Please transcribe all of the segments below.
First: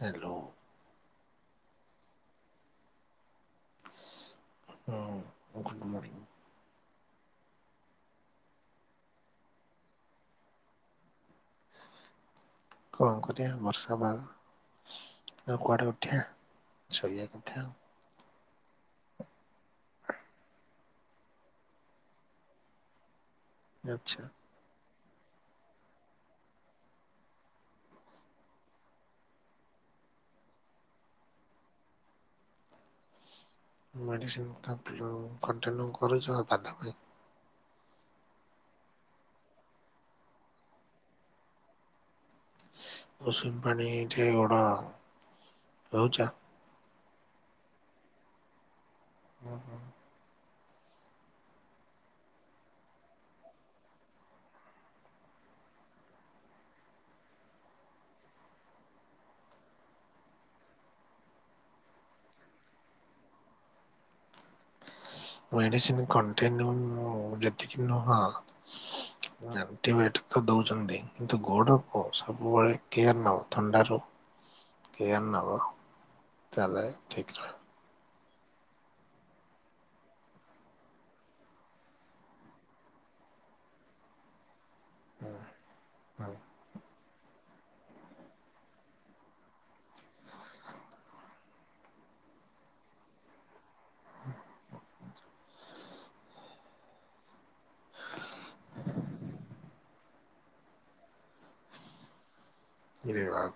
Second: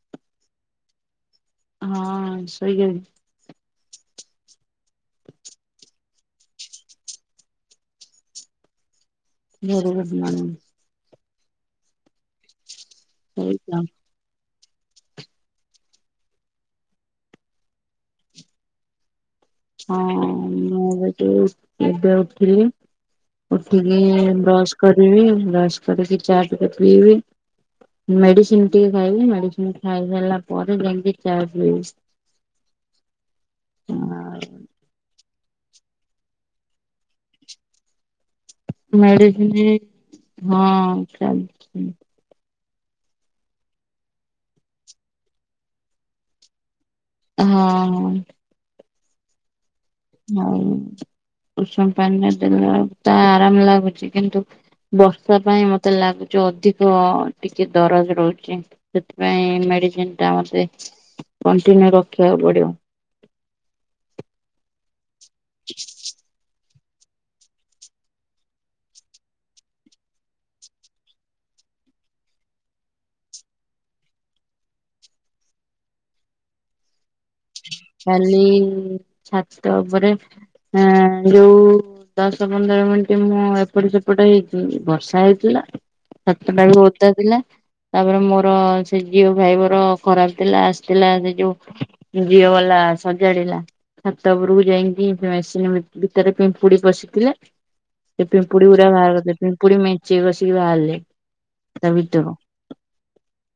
Hello. ହଁ ଶୋଇକିରି ହଁ good morning. Very good morning. କଣ କରିଆ ଶୋଇଚ ବର୍ଷା ପାଗ ଆଉ, କୁଆଡ଼େ ଉଠିଆ ଶୋଇବା କଥା ଆଉ। ହଁ ମୁଁ ବି ସେଇ ଏବେ ଉଠିଲି। ଉଠିକି ଆଚ୍ଛା। ବ୍ରସ୍ କରିବି, ବ୍ରସ୍ କରିକି ଚା ଟିକେ ପିଇବି। ମେଡିସିନ ଟିକେ ଖାଇବି, ମେଡିସିନ ଖାଇସାଇଲା ପରେ ଯାଇଁକି ଚା ପିଏଇ। ମେଡିସିନ ଆଉ [unintelligible] କଣ୍ଟିନ୍ୟୁ କରୁଛ ବାଧା ପାଇଁ। ମେଡ଼ିସିନ ହଁ ଖାଇ ଉସୁମୁ ପାଣିଠି ଗୋଡ ଧୋଉଛ? ହଁ- ହଁ। ଅଁ - ହଁ। ନାଇଁ ଉଷୁମ ପାଣିରେ ଦେଲା ବେଳକୁ ତ ଆରାମ ଲାଗୁଚି, କିନ୍ତୁ ବର୍ଷା ପାଇଁ ମତେ ଲାଗୁଚି ଅଧିକ ଟିକେ ଦରଜ ରହୁଛି। ସେଥିପାଇଁ ମେଡିସିନ ଟା ମତେ କଣ୍ଟିନ୍ୟୁ ରଖିବାକୁ ପଡିବ। ମେଡିସିନ୍ କଣ୍ଟିନ୍ୟୁ [unintelligible] ଠିକ୍ ନୁହଁ ଆଣ୍ଟିବାୟୋଟିକ ତ ଦଉଛନ୍ତି, କିନ୍ତୁ ଗୋଡକୁ ସବୁବେଳେ କେୟାର ନବ, ଥଣ୍ଡାରୁ କେୟାର ନବ ତାହେଲେ ଠିକ ରହିବ। କାଲି ଛାତ ଉପରେ ହଁ ଯୋଉ ଦଶ ପନ୍ଦର ମିନିଟ ମୁଁ ଏପଟ ସେପଟ ହେଇଛି। ବ ବର୍ଷା ହେଇଥିଲା ଛାତଟା ବି ଓଦା ଥିଲା ତାପରେ ମୋର ସେ ଜିଓ ଫାଇବର ଖରାପ ଥିଲା ଆସିଥିଲା ସେ ଯୋଉ ଜିଓ ବାଲା ସଜାଡିଲା। ଛାତ ଉପରକୁ ଯାଇକି ମେସିନ୍ ଭି ଭିତରେ ପିମ୍ପୁଡ଼ି ପଶିଥିଲେ। ସେ ପିମ୍ପୁଡ଼ି ଗୁରା ବାହାର [unintelligible] ସେ ପିମ୍ପୁଡ଼ି ମେଚେ କଷିକି ବାହାରିଲେ ତା ଭିତରୁ। ଇରେ ବାପ୍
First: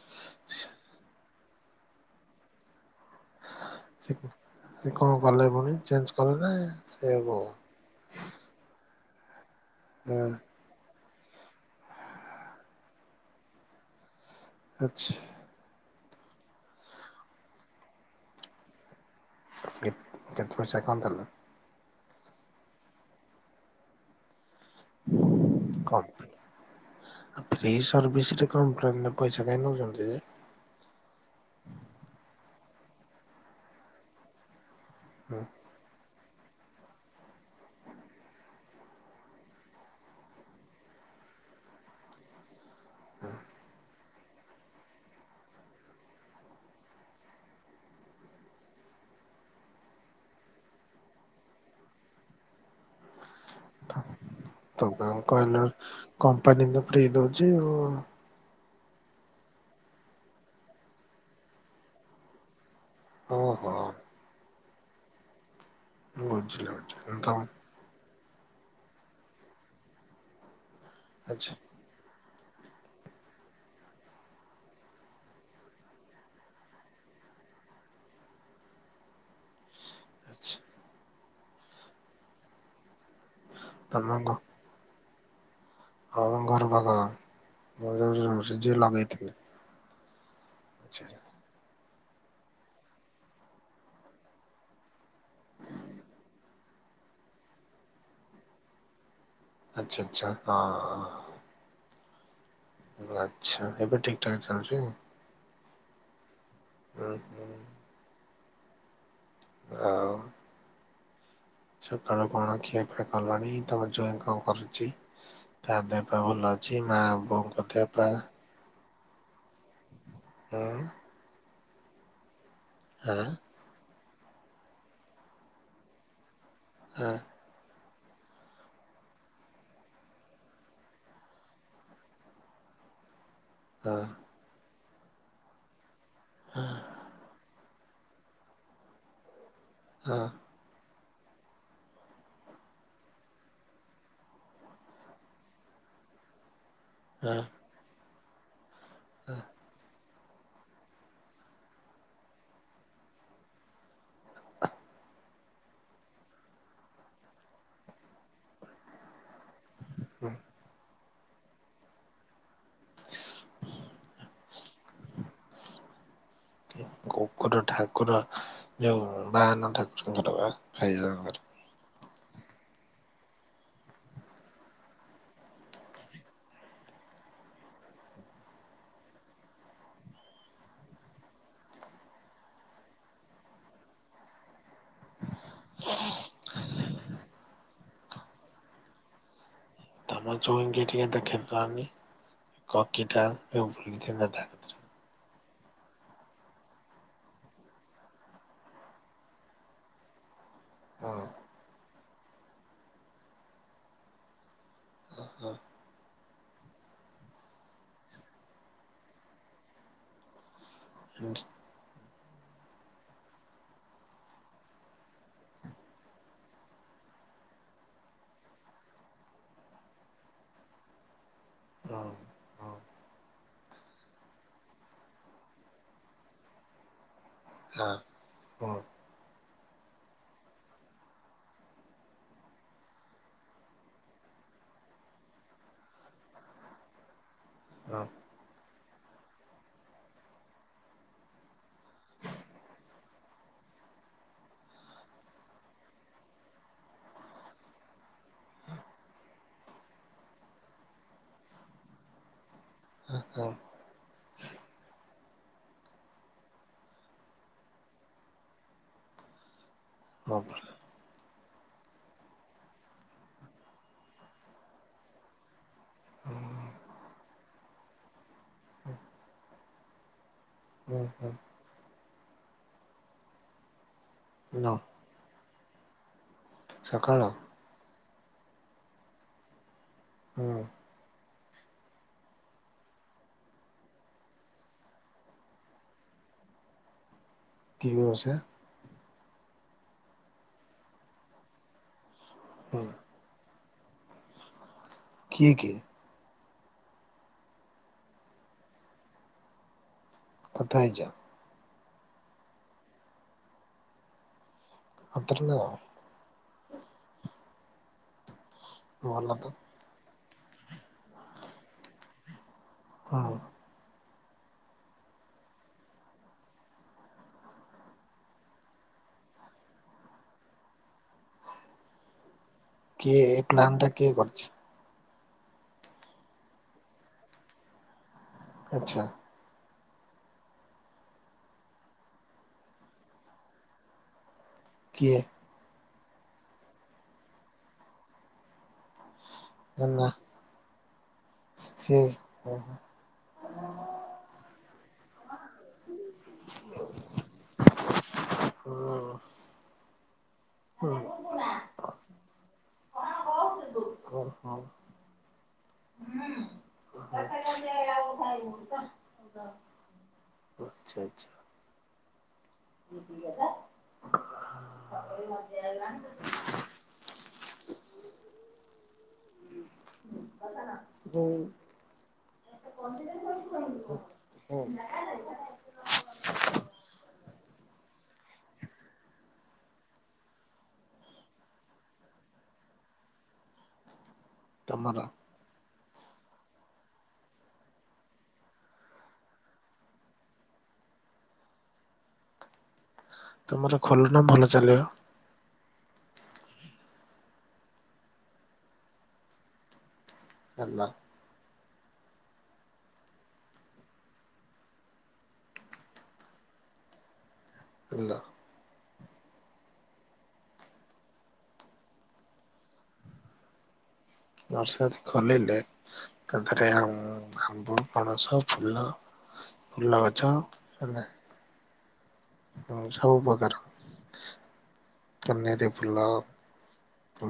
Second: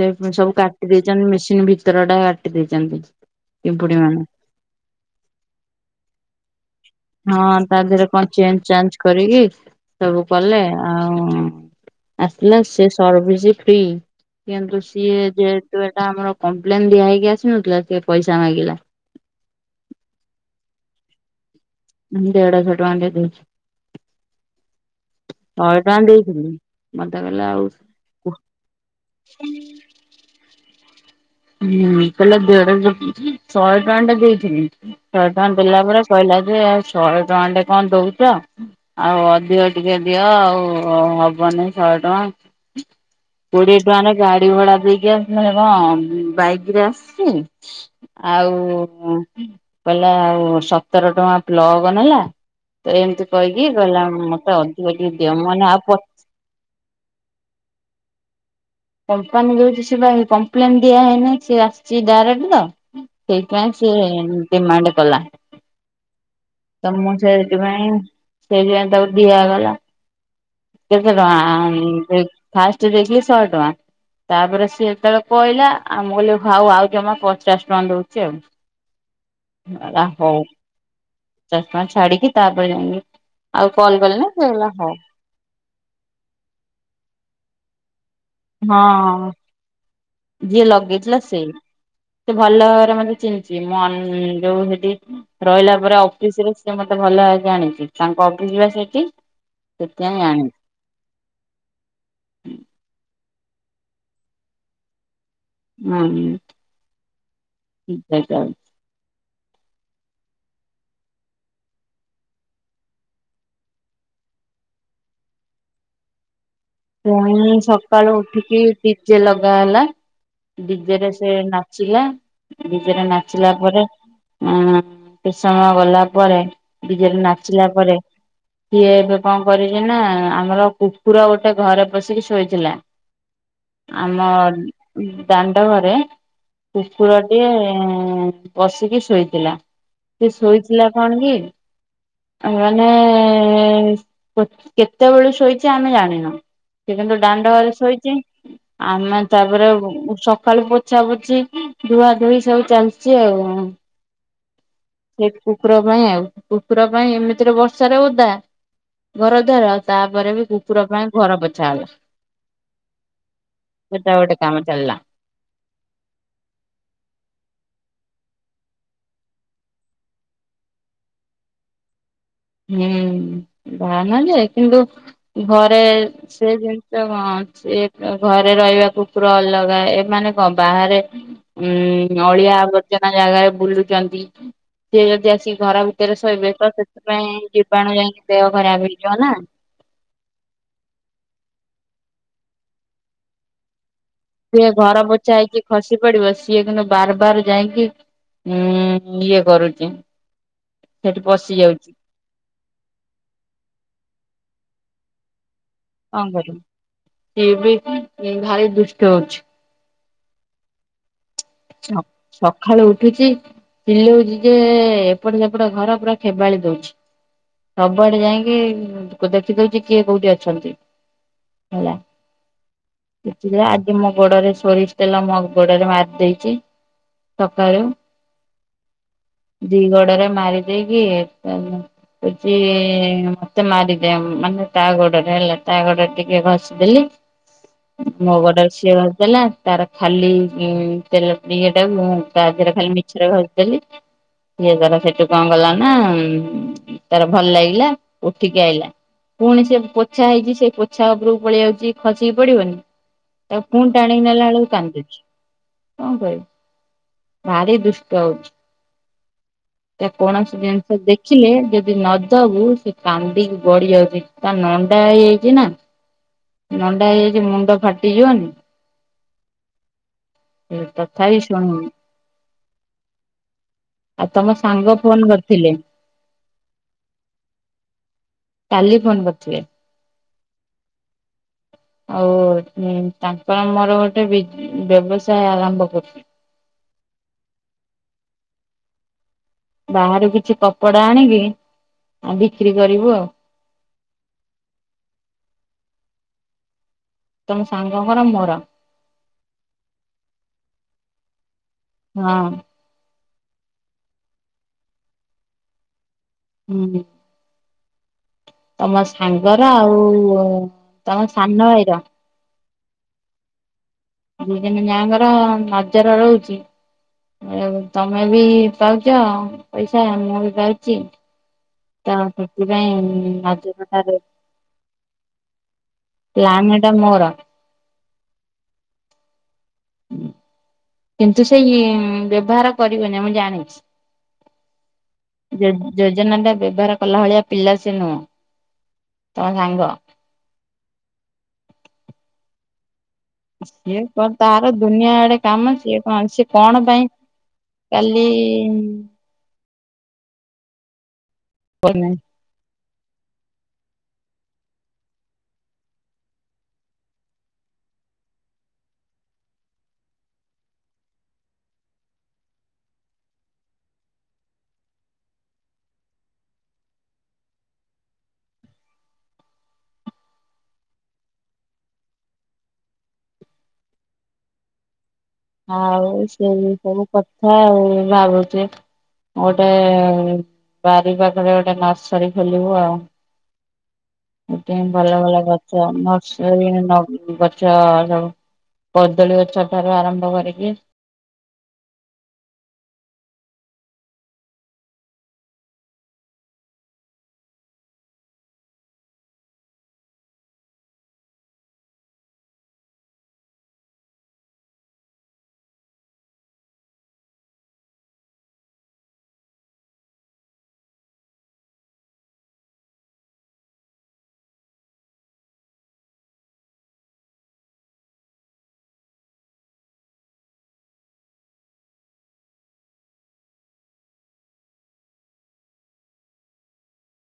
ସେ ସବୁ କାଟି ଦେଇଛନ୍ତି, ମେସିନ୍ ଭିତର ଟା କାଟି ଦେଇଛନ୍ତି। ପିମ୍ପୁଡି ସେ ମାନେ କ ସେ କଣ କଲା ପୁଣି ଚେଞ୍ଜ୍ କଲା ନା ସେଆକୁ ହେବ। ହଁ ତା ଦେହରେ କଣ ଚେଞ୍ଜ୍ ଚାଞ୍ଜ କରିକି ହଁ ସବୁ କଲେ। ଆଉ-ଉ-ଉ-ଉ ଆସିଲା ସେ ସର୍ଭିସ୍ ଫ୍ରି। କିନ୍ତୁ ଆଚ୍ଛା। ସିଏ ଯେହେତୁ ଏଟା ଆମର କମ୍ପ୍ଲେନ ଦିଆ ହେଇକି ଆସିନଥିଲା ସେ ପଇସା ମାଗିଲା। [unintelligible] କେତେ ପଇସା କଣ ଦେଲ? ହୁଁ ଦେଢଶହ ଟଙ୍କା ଦେଲି। ଶହେ ଟଙ୍କା କପ୍ ଦେଇଥିଲି। ମତେ ଆଉ କହିଲା ଆଉ ଫ୍ରି ସର୍ଭିସରେ କମ୍ପ୍ଲେନ୍ ରେ ପଇସା କାଇଁ ନେଉଛନ୍ତି ଯେ? ହୁଁ କହିଲେ ଦେଢଶ ଶହେ ଟଙ୍କାଟେ ଦେଇଥିଲି ଶହେ ଟଙ୍କା ଦେଲା ପରେ କହିଲା ଯେ ଆଉ ଶହେ ଟଙ୍କାଟେ କଣ ଦଉଛ ଆଉ ଅଧିକ ଟିକେ ଦିଅ ଆଉ-ଉ-ଉ-ଉ ହବନି ଶହେ ଟଙ୍କା। କୋଡିଏ ଟଙ୍କାରେ ଗାଡି ଭଡା ଦେଇକି ଆସିଲିଣି କଣ ବାଇକ ରେ ଆସିଛି। ଆଉ-ଉ-ଉ ଉ କହିଲା ଆଉ ସତର ଟଙ୍କା ପ୍ଲଗ୍ ନେଲା। ତ ଏମିତି କହିକି କହିଲା ମତେ ଅଧିକ ତମେ ଟିକେ ଦିଅ କହିଲ ମୁଁ ଆଉ ପ କମ୍ପାନୀ ତ ଫ୍ରି ଦୋଉଛିି ଆଉ। କମ୍ପାନୀ ଦୋଉଛି ସେ ପା କମ୍ପ୍ଲେନ ଦିଆ ହେଇନି ସିଏ ଆସିଛି ଡାଇରେକ୍ଟ ତ। ସେଇଥିପାଇଁ ଓହୋ ସିଏ ଡିମାଣ୍ଡ କଲା। ବୁଝିଲି ତ ବୁଝିଲି ମୁଁ ତମ ସେଇଥିପାଇଁ ସେଇଥିପାଇଁ ତାକୁ ଦିଆଗଲା। କେତେ ଆଚ୍ଛା ଟଙ୍କା-ଆ-ଆ-ଆ-ମ୍ ଫାଷ୍ଟ ଦେଇଥିଲି ଶହେ ଟଙ୍କା। ତାପରେ ସିଏ ଯେତେବେଳେ କହିଲା ଆଉ ମୁଁ କହିଲି ଆଉ ଜମା ପଚାଶ ଟଙ୍କା ଦୋଉଛି ଆଉ। କହିଲା ହୋଉ ଆଚ୍ଛା ପଞ୍ଚାଶ ଟଙ୍କା ଛାଡ଼ିକିି ତାପରେ ଯାଇକି ଆଉ କଲ୍ ତମ ଘ କଲେନି ସେ କହିଲା ହଉ। ହଁ ହ ଘର ପାଖ ଭଲ ସେ ଜିଓ ହଁ। ଲଗେଇଥିଲେ। ଯିଏ ଆଚ୍ଛା ଲଗେଇଥିଲା ସେଇ ସେ ଭଲ ଭାବରେ ମତେ ଚିିହ୍ନିଚି। ମୁଁ ଅନ୍-ନ୍ ଯୋଉ ସେଇଠି ରହିଲା ପରେ ଅଫିସ ରେ ସିଏ ମତେ ଭଲ ଆଗେ ଆଣିଛି ତାଙ୍କ ଅଫିସ ପା ସେଠି। ଆଛା ସେଥିପାଇଁ ଆଚ୍ଛା ଜାଣିଚି। ହଁ-ଅ-ଅ-ଅ। ଓହୋ ଆଚ୍ଛା ଏବେ ଠିକ୍ ଠାକ୍ ଚାଲୁଚି? ହୁଁ ହୁଁ ଠିକ୍ ଠାକ୍ ଚାଲ ଆଉ-ଉ-ଉ ସକାଳୁ କଣ ଖିଆ ପିଆ କଲଣି, ତମ ଜୂଇ କଣ କରୁଛି? ତା ଦେହପା ଭଲ ଅଛି ମା ବୋଉଙ୍କ ଦେହପା? ଠିକି ଡି ଜେ ଲଗା ଗଲା ଡି ଜେ ଗୋକୁର ରେ ସେ ନାଚିଲା। ଡି ଜେରେ ନାଚିଲା ପରେ। ଅ-ଅ-ଅ କିଛି ସମୟ ଗଲା ପରେ ଡି ଜେରେ ନାଚିଲା ପରେ ସିଏ ଏବେ କଣ କରିଚି ନା ଆମର କୁକୁର ଗୋ ଟେ ଘରେ ପଶିକି ଶୋଇଥିଲା ଆମ ଦାଣ୍ଡ ଘରେ। କୁକୁରଟିଏ-ଏ-ଏ-ଏ-ଏ ପସିକି ଶୋଇଥିଲା। ସେ ଶୋଇଚି ଥିଲା କଣ କି? ଆଙ୍କ ମାନେ-ଏ-ଏ-ଏ-ଏ-ଏ କେତେବେଳୁ ଶୋଇଛି ଆମେ ଜାଣିନୁ। ସେ କିନ୍ତୁ ଦାଣ୍ଡ ଘରେ ଶୋଇଛି। ଆମେ ତାପରେ ଉ-ଉ ସକାଳୁ ପୋ ଛା ପୋଛିି ଧୂଆ ଧୋଇ ସବୁ ଚାଲିଚି ଆଉ। ସେ କୁକୁର ପାଇଁ ଆଉ। କୁକୁର ପାଇଁ ଏମିତିରେ ବର୍ଷାରେ ଓଦା ଘର ଦ୍ୱାର ଆଉ ତାପରେ ବି କୁକୁର ପାଇଁ ଘର ପୋଛାହେଲା। ସେଟା ଗୋଟେ କାମ ଚଲିଲା। [inaudible] କୁକୁର ଠାକୁର ଯୋଉ ବାହନ ଠାକୁରଙ୍କର ବା ଖାଇ ହୁଁ ବାହନ ଯେ କିନ୍ତୁ ଘରେ ସେ ଜିନିଷ କଣ ସେ ଘରେ ରହିବା କୁକୁର ଅଲଗା ଏମାନେ କଣ ବାହାରେ ଉୁଁ -ଅଳିଆ ଆବର୍ଜନା ଜାଗାରେ ବୁଲୁଚନ୍ତି। ସିଏ ଯଦି ଆସିକି ଘର ଭିତରେ ଶୋଇବେ ତ ସେଥିପାଇଁ ଜୀବାଣୁ ଯାଇକି ଦେହ ଖରାପ ହେଇଯିବ ନା। ତମ ଚୁଇଁଙ୍ଗିଂ କ୍ୟା ତ ଖେତଆନି କକିଟା ଏବଂ ଭୁଇନ୍ତିନାଥ। ସିଏ ଘର ପୋଛା ହେଇକି ଖସି ପଡିବ ସିଏ କିନ୍ତୁ ବାର ବାର ଯାଇକି ଉଁ- ଇଏ କରୁଛି। ସେଠି ବସି ଯାଉଛି। ହ୍ନା ହ୍ନା। କଣ କରିବୁ ଇଏ ବି ଭାରି ଦୁଷ୍ଟ ହଉଛି। ସକ-ସଖାଳୁ ଉଠୁଚି ଚିଲୋଉଚି ଯେ ଏପଟେ ସେପଟେ ଘର ପୁରା ଖେବାଳି ଦଉଛି। ସବୁଆଡେ ଯାଇଁକି ଲୋକଦେଖିଦଉଛି କିଏ କୋଉଠି ଅଛନ୍ତି। ରାମ। ସେ ଆଜି ମୋ ଗୋଡରେ ସୋରିଷ ତେଲ ମୋ ଗୋଡ଼ ରେ ମାରିଦେଇଛି। ଚି ସକାଳୁ। ଦି ଗୋଡରେ ମାରି ଦେଇକି ଏଟାନୁ। କୋଉଛି-ମତେ ମାରିଦେ ମାନେ ତାଗୋଡ଼ରେ ହେଲା ତାଗୋଡ଼ରେ ଟିକେ ଘ ଦେଲି ମୋଗୋଡରେ ସିଏ ଘଷି ଦେଲା ତାର ଖାଲି ଇଁ ତେଲ ସିଏ ଟାକୁ ମୁଁତା ହାତ ରେ ଖାଲି ମିଛରେ ଘସିଦେଲି। ଇଏ ତାର ସେଠୁ କଣ କଲା ନା ତାର ଭଲ ଲାଗିଲା ଉଠିକି ଆଇଲାା। ପୁଣି ସେ ପୋଛା ହେଇଛି ସେ ପୋଛା ଉପରକୁ ପଳେଇଆଉଚି ଖସିକି ପଡିବନି। ତାକୁ ପୁଣି ଟାଣିକି ନେଲା ବେଳକୁ କାନ୍ଦୁଚି। କଣ କହିବି ଭାରି ଦୁଷ୍ଟ ହଉଚି। ଯେ କୌଣସି ଜିନିଷ ଦେଖିଲେ ଯଦି ନଦବୁ ସେ କାନ୍ଦିକି ଗଡ଼ି ଯାଉଛି। ତା ନଣ୍ଡା ହେଇଯାଇଚିନା। ନଣ୍ଡା ହେଇଯାଇଛି ମୁଣ୍ଡ ଫାଟିଯିବନି। ହେଇ ତଥାବି ଶୁଣୁନି। ଆ ତମ ସାଙ୍ଗ ଫୋନ କରିଥିଲେ। ସଖଳ? କାଲି ଫୋନ କରିଥିଲେ। ହୁଁ ଆଉ ତାଙ୍କର ମୋର ଗୋଟେ ବି- ବ୍ୟବସାୟ ଆରମ୍ଭ କରିଛୁ। କି ବ୍ୟବସାୟ? ବାହାରୁ କିଛି କପଡା ଆଣିକି ଆଉ ବିକ୍ରି ହୁଁ କରିବୁ ଆଉ। ଠିକ୍ ହେ। ୍ ତମ ସାଙ୍ଗ ଙ୍କ ର ମୋର। କଥା ହେଇଚ? ହଁ। ଉଠିଲ। ହୁଁ। ତମ ଭଲ ତ ସାଙ୍ଗର ଆଉ -ତମ ସାନ ଭାଇର। ହଁ। ଦି ଦିନି ମିୟାଙ୍କର ନଜର ରହୁଛି। ଆଉ ତମେ ବି ପାଉଛ, ପଇସା ମୁଁ ବି ପାଉଛି। ତ ସେଥିପାଇଁ କିଏ ଏ ରାଜ ପ୍ଲାନ୍ ଟା କିଏ କଠାରେ କରିଛି? ପ୍ଲାନ୍ ଟା ମୋର। ଆଚ୍ଛା। କିନ୍ତୁ ସେଇ ମ ବ୍ୟବହାର କରିବେନି ମୁଁ ଜାଣିଛି। କିଏ? ଯେ ଜେଜେନା ଟା ବ୍ୟବହାର କଲା ଭଳିଆ ପିଲା ସେ ନୁହଁ। ତମ ସାଙ୍ଗ। ନା ସେ ହ। ସିଏ କ ତାର ଦୁନିଆ ଆଡେ କାମ ସିଏ କଣ ସିଏ କଣ ପାଇଁ କାଲି ଓହୋ। କହିଲେନି। [unintelligible] ହଁ। ହୁଁ [unintelligible] ଆଚ୍ଛା ଆଚ୍ଛା। ଲା ହୁଁ ହଉ। ଆଉ ସେ ସବୁ ଉପରେ କଥା ଆଉ ଭାବୁଛି। ଗୋଟେ ବାରି ପାଖରେ ଗୋଟେ ନର୍ସରୀ ଖୋଲିବୁ ଆଉ। [unintelligible] ତମର ଭଲ ଭଲ ଗଛ ନର୍ସରୀ ଗଛ ସବ କଦଳୀ ଗଛ ଠାରୁ ଆରମ୍ଭ କରିକି ତମର ଖଲନ ଭଲ ଚାଲ ଭଲ। ପୁଲ। ନର୍ସରି ଖୋଲିଲେ ତା ଥିରେ ଆମ୍ବ ପଣସ ଫୁଲ ଫୁଲ ଗଛ ହେଲା। ହଁ ସବୁ ପ୍ରକାର କନିଆୟରି ଫୁଲ।